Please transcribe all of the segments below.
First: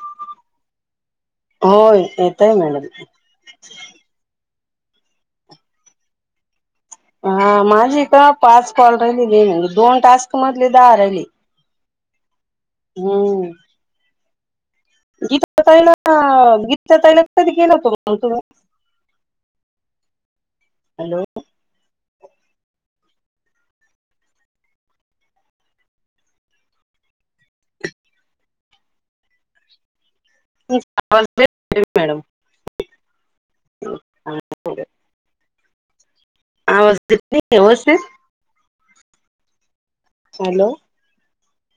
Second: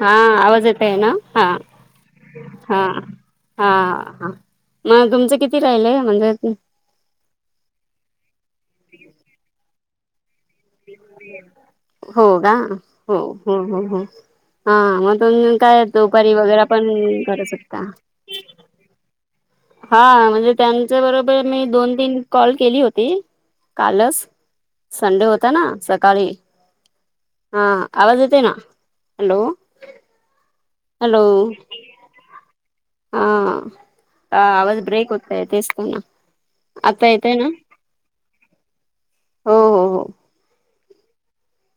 हा आवाज येत आहे ना?, हा होय, येतय हा मॅडम. हा हा, मग तुमचे किती राहिलय म्हणजे हा माझी इथ पाच कॉल राहिलेलेय मॅडम, दोन टास्क मधले, दहा राहिले हो का, हो हम्म हो हो हो. हा मग तुम्ही गीता काय ताईला दुपारी वगैरा पण गीता ताईला करू कधी केलं शकता. होत मग तुम्ही हा म्हणजे त्यांच्या हॅलो बरोबर मी दोन-तीन कॉल केली होती, कालच संडे होता ना सकाळी, हा आवाज येतोय ना?, हॅलो तुमचा हॅलो आवाज येत नाही मॅडम हा आवाज ब्रेक होतंय, तेच तर ना, आवाज आता येत येतय ना. [unintelligible] हो हो हो हॅलो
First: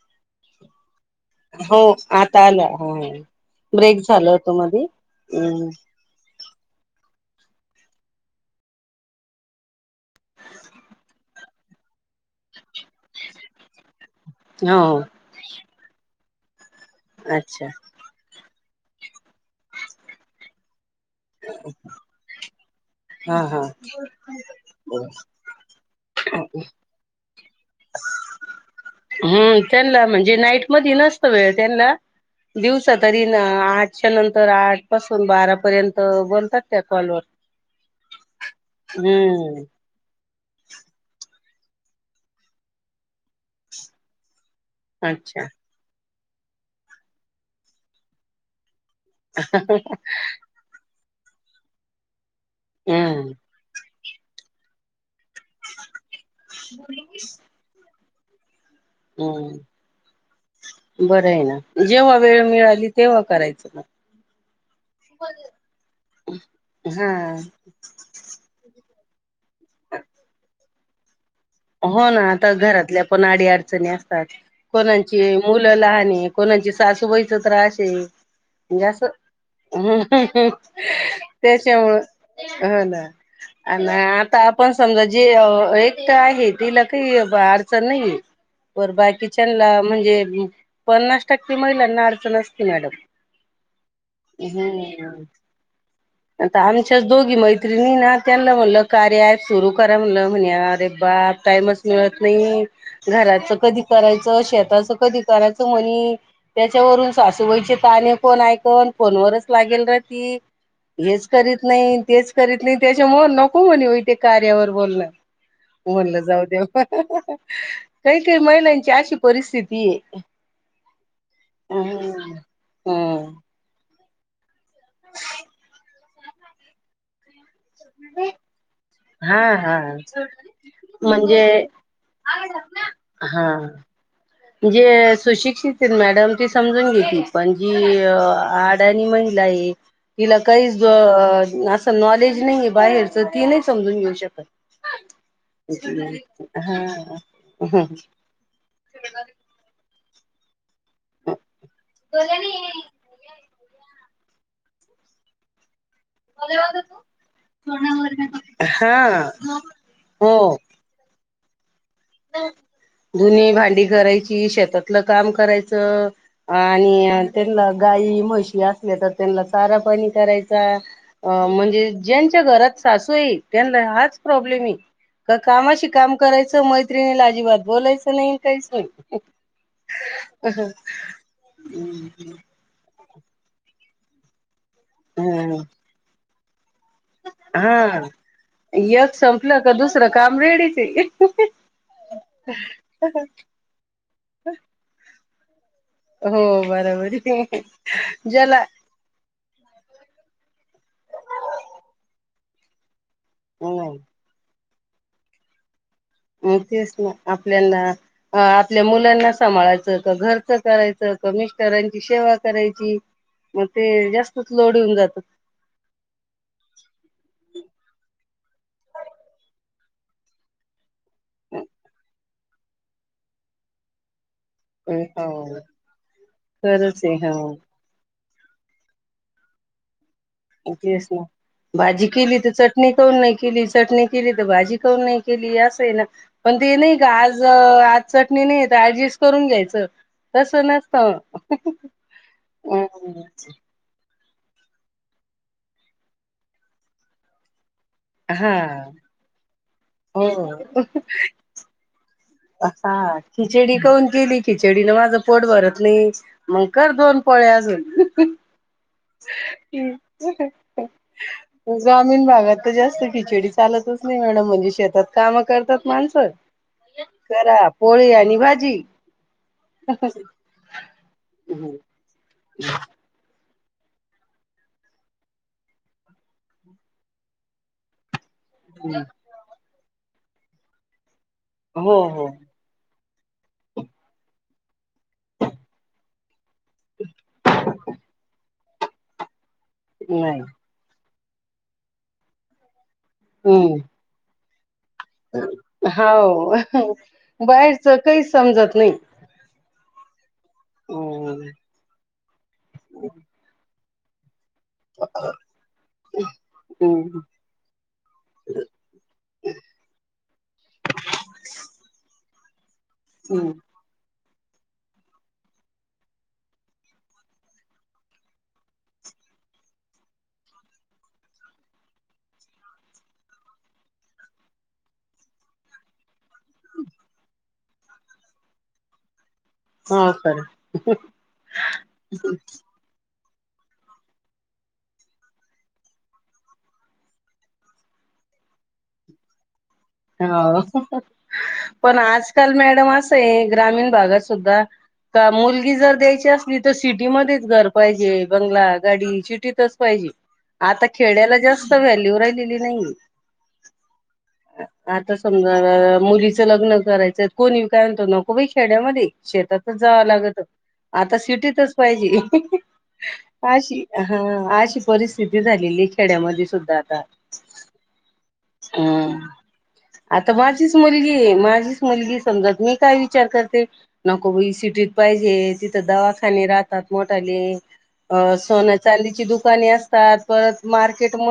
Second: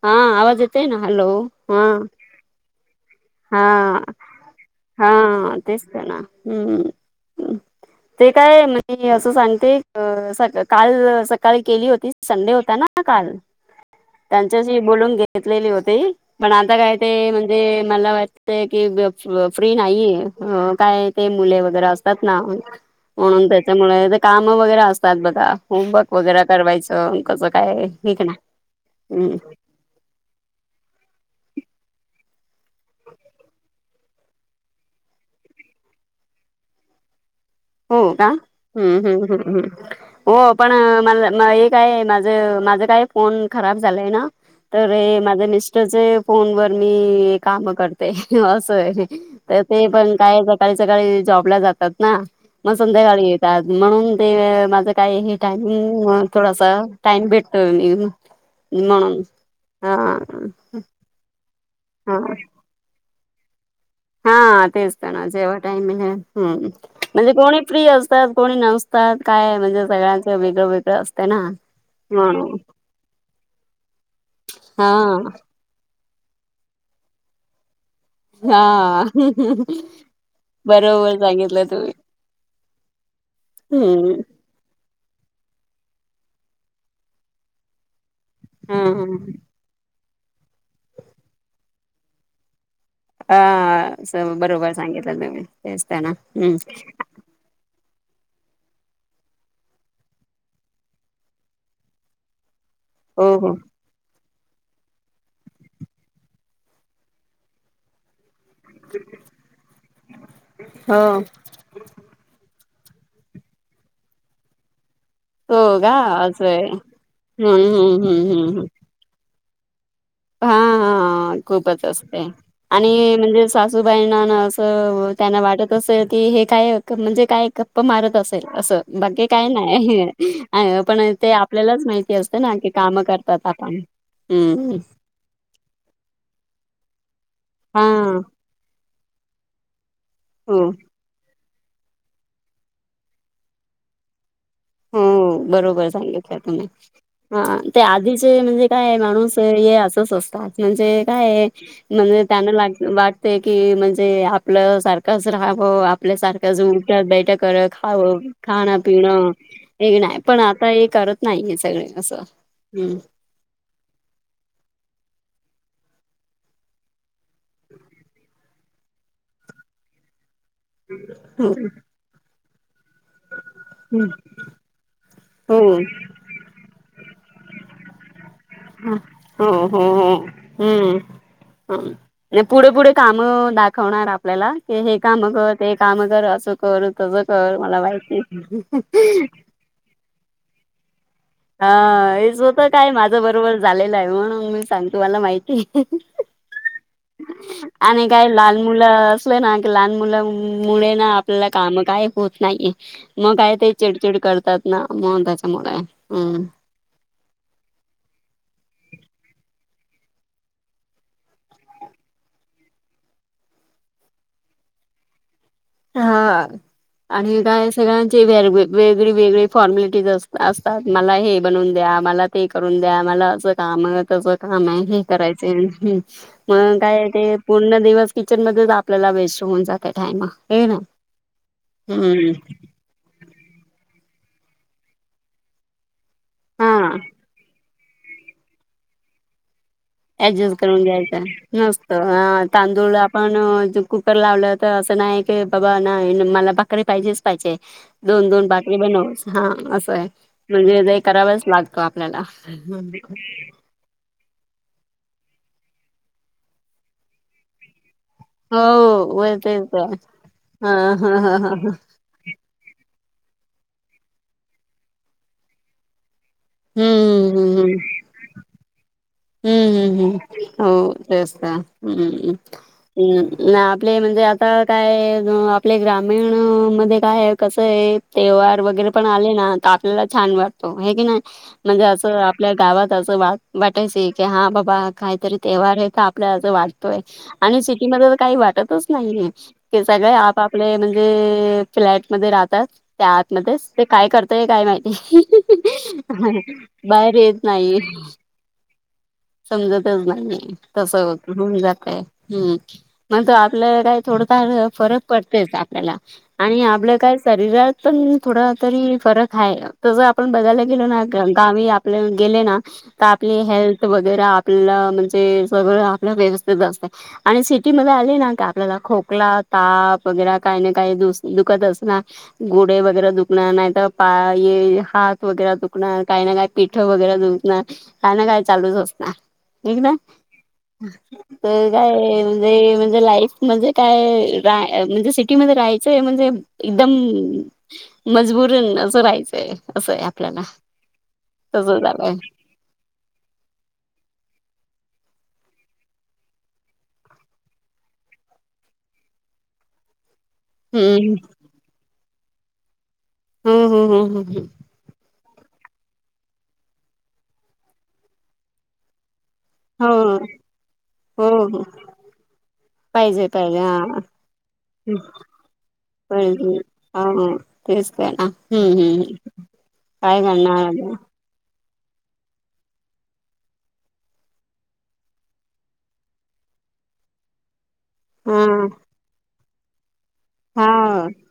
हा, आवाज येत तय ना, हॅलो हा हो, आता आला हो. हा, हा हम्म तेच तर ना, हम्म. [unintelligible] ते काय म मी अस सांगते अ, काल सकाळी केली होती, संडे होता ना काल. [inaudible] त्यांच्याशी हो बोलून घेतलेली होती, पण आता काय ते म्हणजे अच्छा मला वाटतय की फ्री नाहीये, काय ते मुले वगैरे असतात ना हा म्हणून हा त्याच्यामुळे, ते काम वगैरे असतात बघा होमवर्क वगैरे करवायचे तर कच काय हे क नाय. हम्म, त्यांनला म्हणजे नाईट मधी नसत वेळ त्यांनला. दिवसा तरी ना अ आठच्या नंतर आठ पासून बारापर्यंत बोलतात त्या कॉलवर. हो का, हम्म हम्म हम्म हम्म. हो पण अ मला मा एक काय माझं, माझं काय फोन खराब झालाय ना तर हे अच्छा माझ्या मिस्टरचे फोनवर मी काम करते अस आहे. तर ते पण काय क सकाळी-सकाळी जॉबला जातात ना, मग संध्याकाळी हम्म येतात. म्हणून ते मा काय हे टाइमिंग, थोडासा, टाइम भेटतोय मी. म्हणून हम्म, हा बरं आहे ना. जेव्हा हा वेळ मिळाली तेव्हा करायचं म. हा, तेच ते ना, जेव्हा टाईम मिळेल, हा म्हणजे कोणी फ्री असतात. कोणी नसतात. काय म्हणजे सगळ्यांचं वेगळं-वेगळं असते ना. हो ना, आता म्हणून घरातल्या पण अडी अडचणी असतात. हा कोणाची मु मूल लहाने, कोणाची सासूबाई च त्रास हे हा म आस, बरोबर सांगितलं तुम्ही त्याच्यामुळं हो ना, अन् हम्म. आता आ पण समजा, जे एकट आहे. तिला काही अडचण नाही आहे. वर हम्म बाकीच्याला म्हणजे, पन्नास टक्के महिलांना अडचण असते मॅडम. हा आस बरोबर हम्म सांगितलं तुम्ही, तेच त्याना आता आमच्याच दोघी मैत तिणी ना, त्यांना म्हणलं, कार्य अँप सुरु करा म्हणलं. म्हण अरे बाप टाइमच मिळत नाही. हो घरच हो कधी करायचं. शेताचं कधी करायचं म्हनी, त्याच्यावरून सासूबाईचे ताणे कोण पण, फोन वरच लागेल राहती. हो हेच करीत नाही. तेच करीत नाही. त्याच्यामूळ नको म्हणेवा, इते कार्यावर बोलणं. हो का म्हणलं, जाऊ असं आहे दे. हम्म हम्म हम्म काही-काही महिलांची आशी परिस्थिती येय. हा-हा खूपच असते. आणि हम्म म्हणजे सासूबाईंना असं त्यांना वाटत असेल की, हे काय, म्हणजे काय गप्पा मारत असेल. असं. बाकी हा काही हा नाही. पण ते म्हणजे आपल्यालाच माहिती असते ना, की कामं हा करतात आपण. हम्म जे सुशिक्षित मॅडम ती समजून घेती. पण जी हा आज त्यांनी महिला आहे. तिला हो. काहीच जोर असं नॉलेज नाही आहे. बाहेरच, ती नाही समजून घेऊ शकत. हो, बरोबर सांगितलं तुम्ही, हा हा ते आधीच म्हणजे काय, माणूस असच असतात. म्हणजे काय, म्हणजे त्यांना ते की आपलंच सारखंच राहावं. आप आपल्या सारखं ज, उटत बैठ कर, खावं खाणं, हा पिणं. वेग नाही. पण हो आता हे करत नाहीय, सगळे असं, हम्म. धुनी, भांडी करायची, शेतातलं काम करायचं, आणि त्यांना गायी, म्हशी असल्या तर, त्यांना चारा पाणी करायचा. अ हो म्हणजे ज्यांच्या घरात सासू आहे. त्यांना हाच प्रॉब्लेम आहे. हो कामाशी काम करायचं, मज त्रिनीला अजिबात बोलायचं नाही. काहीच नाही. हो हो हो [inaudible] पुढे-पुढे काम दाखवणार आपल्याला, की हे काम कर, ह ते काम कर, अस कर कसं कर, मला माहित नाही. [unintelligible] तर दुसरं काम रेडीच हाय. हा, हेच होत काय? माझं बरोबर झालेलं आहे. म्हणून मी सांगतो, मला माहिती आहे. हो, बरोबर आहे. आणि काय लहान ज्याला मुलं ना, क लहान मुला मुळे ना, आपल्याला काम काय होत नाहीये. मग काय ते, चिडचिड करतात ना, त्याच्यामुळे काय, हम्म. माहिती असणार, आपल्याला. अ आपल्या मुलांना सांभाळायचं का? घरच करायचं? का मिस्टरांची सेवा करायची? मग ते जास्तच लोड येऊन जातात. हा आणि काय सगळ्यांची व वेगळी वेगळी फॉर्मलिटीज असता असं तात. मला हे बनून द्या. मला ते करून द्या. मला अस काम तस काम हे करायच हो आहे आणि हे मग खरंच काय आहे ते हो पूर्ण दिवस किचन मध्ये आपल्याला वेस्ट होऊन जाते टाइम. तेच ना. भाजी हम्म केली तर, चट णी कौन नाही केली. चटणी केली तर भाजी कौन नाही केली. असं हाय ना. पण ते हा नाही का आज आज चटणी नाही आहे तर ऍडजस्ट करून घ्यायचं. ऍडजस्ट तसं करून नसतं घ्यायचं नसत. हा तांदूळ ला आपण कुकर लावलं तर असं नाही की बाबा ना मला भाकरी पाहिजेच पाहिजे. दोन दोन हा भाकरी बनवावच हा असं आहे. हो म्हणजे काही करावंच लागतो आपल्याला. हा खिचडी करून गेली. खिचडीनं माझं पोट भरत नाही. मग कर दोन पोळ्या अजून. हो. वळखायच हा ह हा हा हा ह. ग्रामीण भागात तर जास्त खिचडी चालतच नाही मॅडम. म्हणजे शेतात कामं करतात माणसं. हम्म हम्म करा पोळी आणि भाजी. हम्म हम्म हम्म हो तेच ना हम्ममम. हम्. आपले म्हणजे आता काय आपले ग्रामीण मध्ये काय आहे? कसं आहे? ते वार वगैरे पण आले ना. तर आपल्याला छान वाटतो हे की नाही. म्हणजे हो असं हो आपल्या गावात असं वा वाटायचे की हा बाबा काहीतरी तेव्हार येतात. आपले असं वाटतंय. आणि सिटी मध्ये तर काही वाटतच नाही. सगळे नाही आपापले म्हणजे, ते फ्लॅट मध्ये राहतात. त्या आतमध्येच हम्म ते काय करतय काय माहित. हो बाहेर येत नाही. बाहेरच काही समजत नाही. समजतच नाही. तस हम्म होऊन जातय. हम्म मग त आपल्या काय थोडंफार फरक पडतेच आपल्याला. आणि आपलं काय हम्म शरीरात पण थोडा तरी फरक आहे. तस आपण बघायला गेलो ना. गावी आपल्या गेले ना तर आपली हम्म हेल्थ वगैरा आपल्याला म्हणजे सगळं आपल व्यवस्थित असत. आणि सिटीमध्ये आले ना का, आपल्याला खोकला ताप वगैर, काही ना काही द दुखत असणार. गोडे वगैरे दुखणार नाही तर पाये, हात वगैरे दुखणार काही ना काही, पिठ वगैरा दळून आना काय ना काय चालूच असणार. एक ना हो सर तर काय म्हणजे म्हणजे लाईफ म्हणजे काय रा म्हणजे सिटीमध्ये राहायचंय म्हणजे एकदम मजबूरन नं राहायचंय. असं आहे आपल्याला हो. तस पण झालंय आजकाल मॅडम असं आहे ग्रामीण भागात सुद्धा का मुलगी जर द्यायची असली तर सिटीमध्येच घर पाहिजे. बंगला, गाडी सिटीतच पाहिजे. आता हम्म खेड्याला जास्त व्हॅल्यू राहिलेली नाही हाय. हो हो हम हम ह. आता समजा मुलीचं लग्न करायचं कोणी काय म्हणतो नको बाई खेड्यामध्ये शेतात जावं हम्म लागत. आता हो हो हो सिटीतच पाहिजे. पाहिजे पाहिजे अशी. हा हा अशी परिस्थिती झालेली आहे खेड्यामध्ये पाहिजे सुद्धा आता. हा तेच त्या ना. हम्म हम्म हम. काय आता करणार माझीच आता मुलगी माझीच मुलगी समजत मी काय विचार करते नको बाई सिटीत पाहिजे तिथं दवाखाने राहतात मोठाले अ हा सोन्या चांदीचे दुकाने असतात परत हा मार्केट म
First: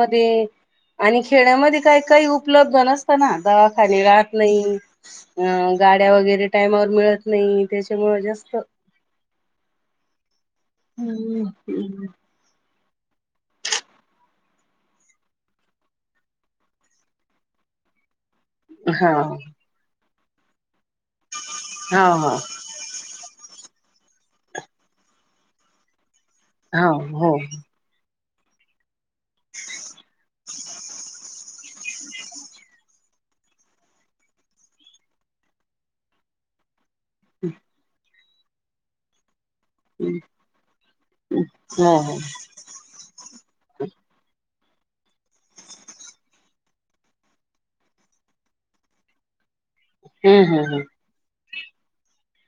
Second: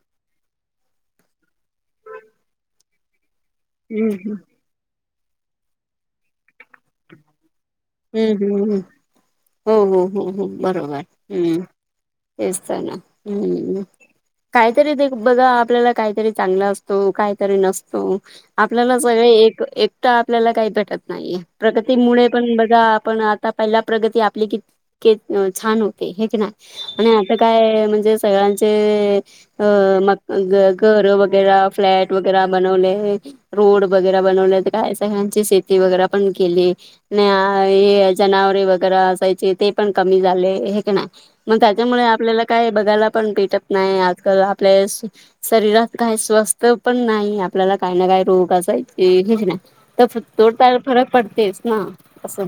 आणि खेड्यामध्ये काही काही उपलब्ध नसतना दवाखाने हम्म राहत नाही अ गाड्या वगैरे टायमावर मिळत नाही त्या हम्म हम् हम् हो हो हो हो बरोबर हम्म तेच तर ना हम्म काहीतरी ते बघा आपल्याला काहीतरी चांगला असतो काहीतरी नसतो आपल्याला हा सगळे एक एकट आपल्याला काही नाहीे हा प्रगतीमुळे हा पण तर आपण आता पहिला प्रगती आपली कितके छान होते हे की ना हा आणि आता हो काय म्हणजे सगळ्यांचे अ म घर वगैरे फ्लॅट वगैरे बनवले रोड वगैरे बनवले काय सगळ्यांची शेती वगैरे पण केली नाही जनावरे वैगेरे असायचे ते पण हो कमी झाले हे की नाही हो त्याच्यामुळे हम्म आपल्याला काय बघायला पण भेटत नाही आजकाल आपल्या शरीरात काही स्वस्त पण नाही आपल्याला काही ना काही रोग असाय हेच नाही तर हम्म हम्म तोडला फरक पडतेच ना असं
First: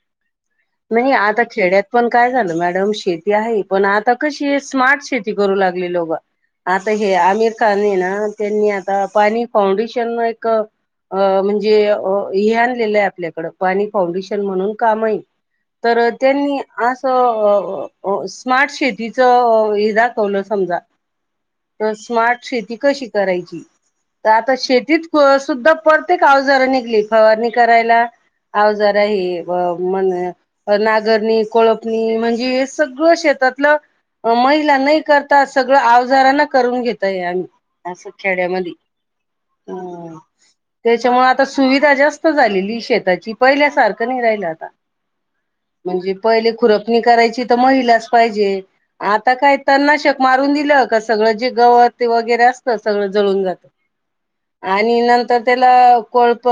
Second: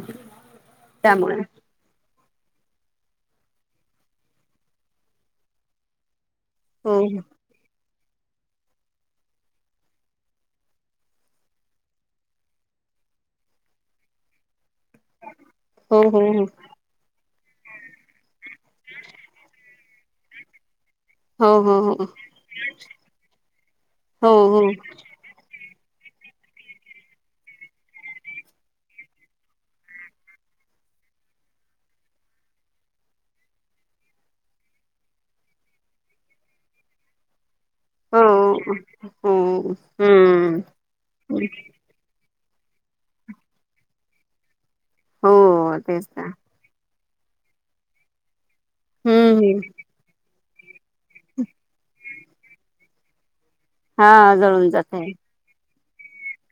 नाही त्यामुळे आता खेड्यात पण काय झालं मॅडम शेती आहे पण आता कशी स्मार्ट शेती करू लागली लोकं आता हो हे आमिर खान आहे ना त्यांनी आता पाणी फाउंडेशन एक अ म्हणजे हे आणलेलं आहे आपल्याकडं पाणी फाउंडेशन म्हणून कामही तर हो हो त्यांनी असं स्मार्ट शेतीचं हे दाखवलं समजा हो हो स्मार्ट शेती कशी करायची हो तर आता हो शेतीत सुद्धा परतेक आवजार निघली फवारणी करायला आवजार आहे मण नागरणी कोळपणी म्हणजे हे सगळं शेतातलं महिला नाही करत सगळं आवजाराना करून घेतय आम्ही अस हो हो खेड्यामध्ये हो हो हम्म त्याच्यामुळे आता सुविधा जास्त झालेली शेताची पहिल्यासारखं नाही राहिल आता हो तेच म्हणजे ना पहिले खुरपणी करायची तर महिलाच पाहिजे आता हम्म काय हम्म तन नाशक मारून दिलं का सगळं जे गवत ते वगैरे असतं सगळं जळून जात हा जळून जात आणि आहे नंतर तर त्याला कोळप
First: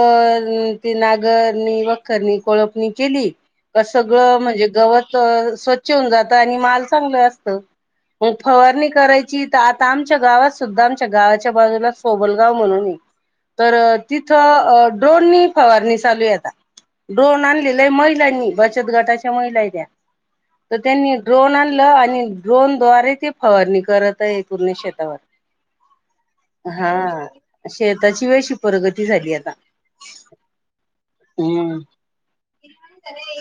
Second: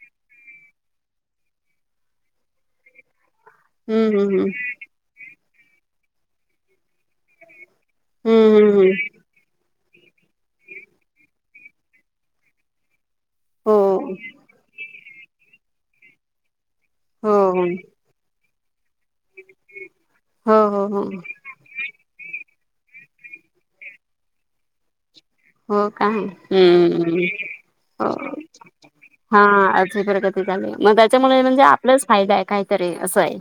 ती नागरनी वखरणी कोळपणी केली हम्म सगळं हम्म म्हणजे गवत स्वच्छ होऊन जातं आणि माल चांगलं असतं म हम्म हम्म फवारणी हम्म करायची कि आता आमच्या गावात सुद्धा आमच्या गावाच्या बाजूला सोबलगाव म्हणून आहे तर हो तिथं ड्रोननी फवारणी चालू आहे आता ड्रोन हो आणलंय महिलानी बचत गटाच्या म हो तर हो हो त्यांनी ड्रोन आणलय आणि ड्रोन द्वारे ते फवारणी करत तळे आहे पूर्णे शेतावर हो काय हा हो शेताची वेशी प्रगती झाली हा आता अ आज प्रगत मग त्याच्यामुळे म्हणजे हम्म. आपलाच फायदा आहे काहीतरी असं आहे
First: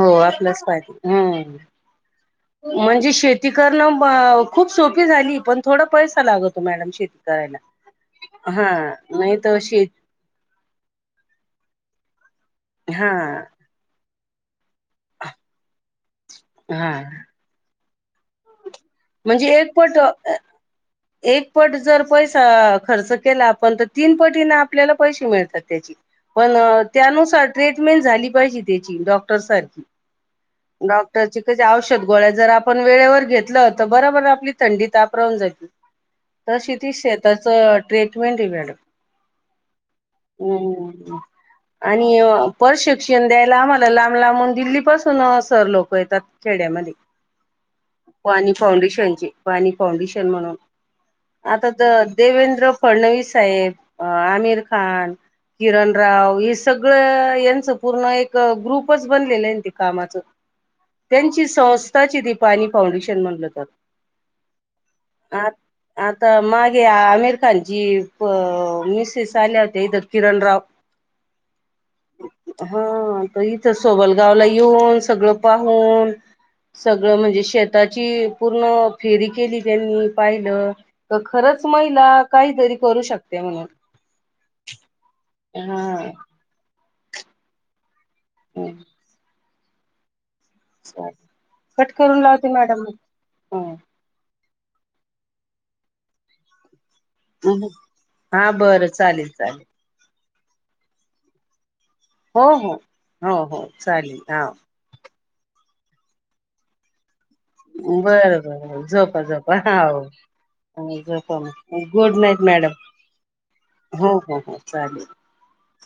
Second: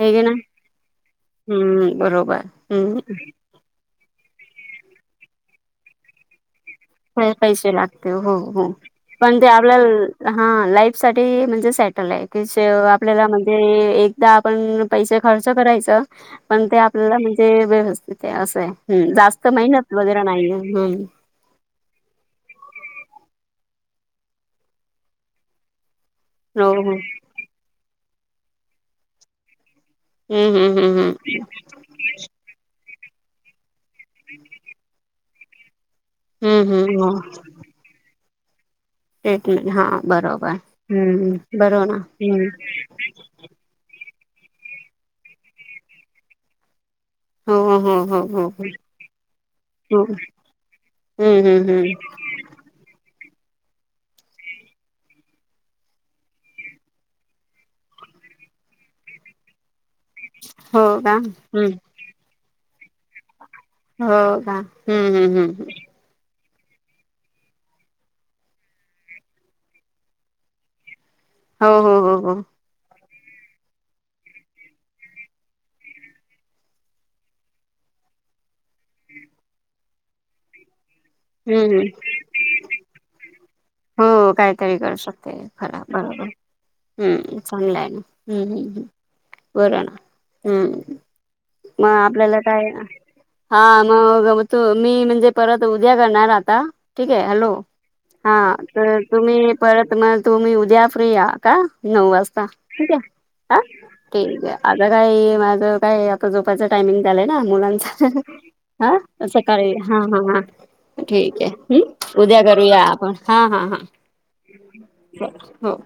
हे घे ना आपलंच फायदा हम् हम्म बरोबर हम्म म्हणजे शेती शेती करण खूप सोपी झाली पण थोडा पैसा लागतो मॅडम शेती लै करायला. पैसे लागते हो हो हा नाही पण ते तर शेत आपल्याला हा लाईफ साठी म्हणजे सेटल आहे की, हा आपल्याला म्हणजे एक ते आपण पैसे खर्च करायचं, पण ते हा आपल्याला म्हणजे व्यवस्थित आहे असं आहे. जास्त म्हणजे एक मेहनत पट वगैरे नाहीये. हम्म. एक पट जर पैसा खर्च केला आपण, तर तीन पटी ना आपल्याला पैसे मिळतात त्याचे. पण हो हो त्यानुसार ट्रीटमेंट झाली पाहिजे त्याची, डॉक्टर सारखी हम्म हम्म हम्म हम्म. डॉक्टरची कशी औषध गोळ्या जर आपण वेळेवर घेतलं ना तर बराबर आपली थंडी ताप राहून जाईल, हम्म तशी ती हम्म हो शेताच ट्रीटमेंट देऊया. ट्रीटमेंट हा बरोबर ह हम्म बरोबर ना आणि हम्म. प्रशिक्षण काय लांब आला लांब लांब दिल्ली पासून, सर लोक येतात खेड्यामध्ये. ह, ह, ह, ह. फाउंडेशनची पाणी फाउंडेशन म्हणून, हम्म हम्म आता हम्म तर देवेंद्र फडणवीस साहेब, अ आमिर खान किरण राव हे सगळं यांचं पूर्ण एक ग्रुपच बनलेलं आहे न ते कामाचं. हो का त्यांची हम्म संस्थाचीय दिपाणी फाउंडेशन म्हणल. हो का हम्म हम्म हम्म. आता मागे आमिर खानची मिसेस आल्या होत्या, इत किरण राव. [inaudible] हो हो हो. हा तर इथं सोबलगावला येऊन सगळं पाहून सगळं म्हणजे शेताची पूर्ण फेरी केली, त्यांनी पाहिलं तर हम्म खरंच हम्म महिलांना काहीतरी करू शकते म्हणून. हो काहीतरी करू शकते खरा, हा बरोबर हम्म चांगलं आहे. हं, हं, हं बोला ना. हम्म मग कट करून आपल्याला लावते काय मॅडम काम मग म तूमी म्हणजे परत उद्या करणार आता. ठीक आहे हॅलो हा बरं तर तुम्ही चालेल. परत मग तुम्ही उद्या फ्री आहा का. नऊ हो वाजता हो ठीक आहे. हो हा हो चालेल हा ठीकय आता काय माझ आता जो झोपेच टायमिंग झालाय ना मुलांचा. बरं बरं हा झोपा झोपा सकाळी हा हो हा. झोपा ठीक आहे मग गुड उद्या नाईट मॅडम करूया आपण. हा हा हा हो हो हो चालेल हो.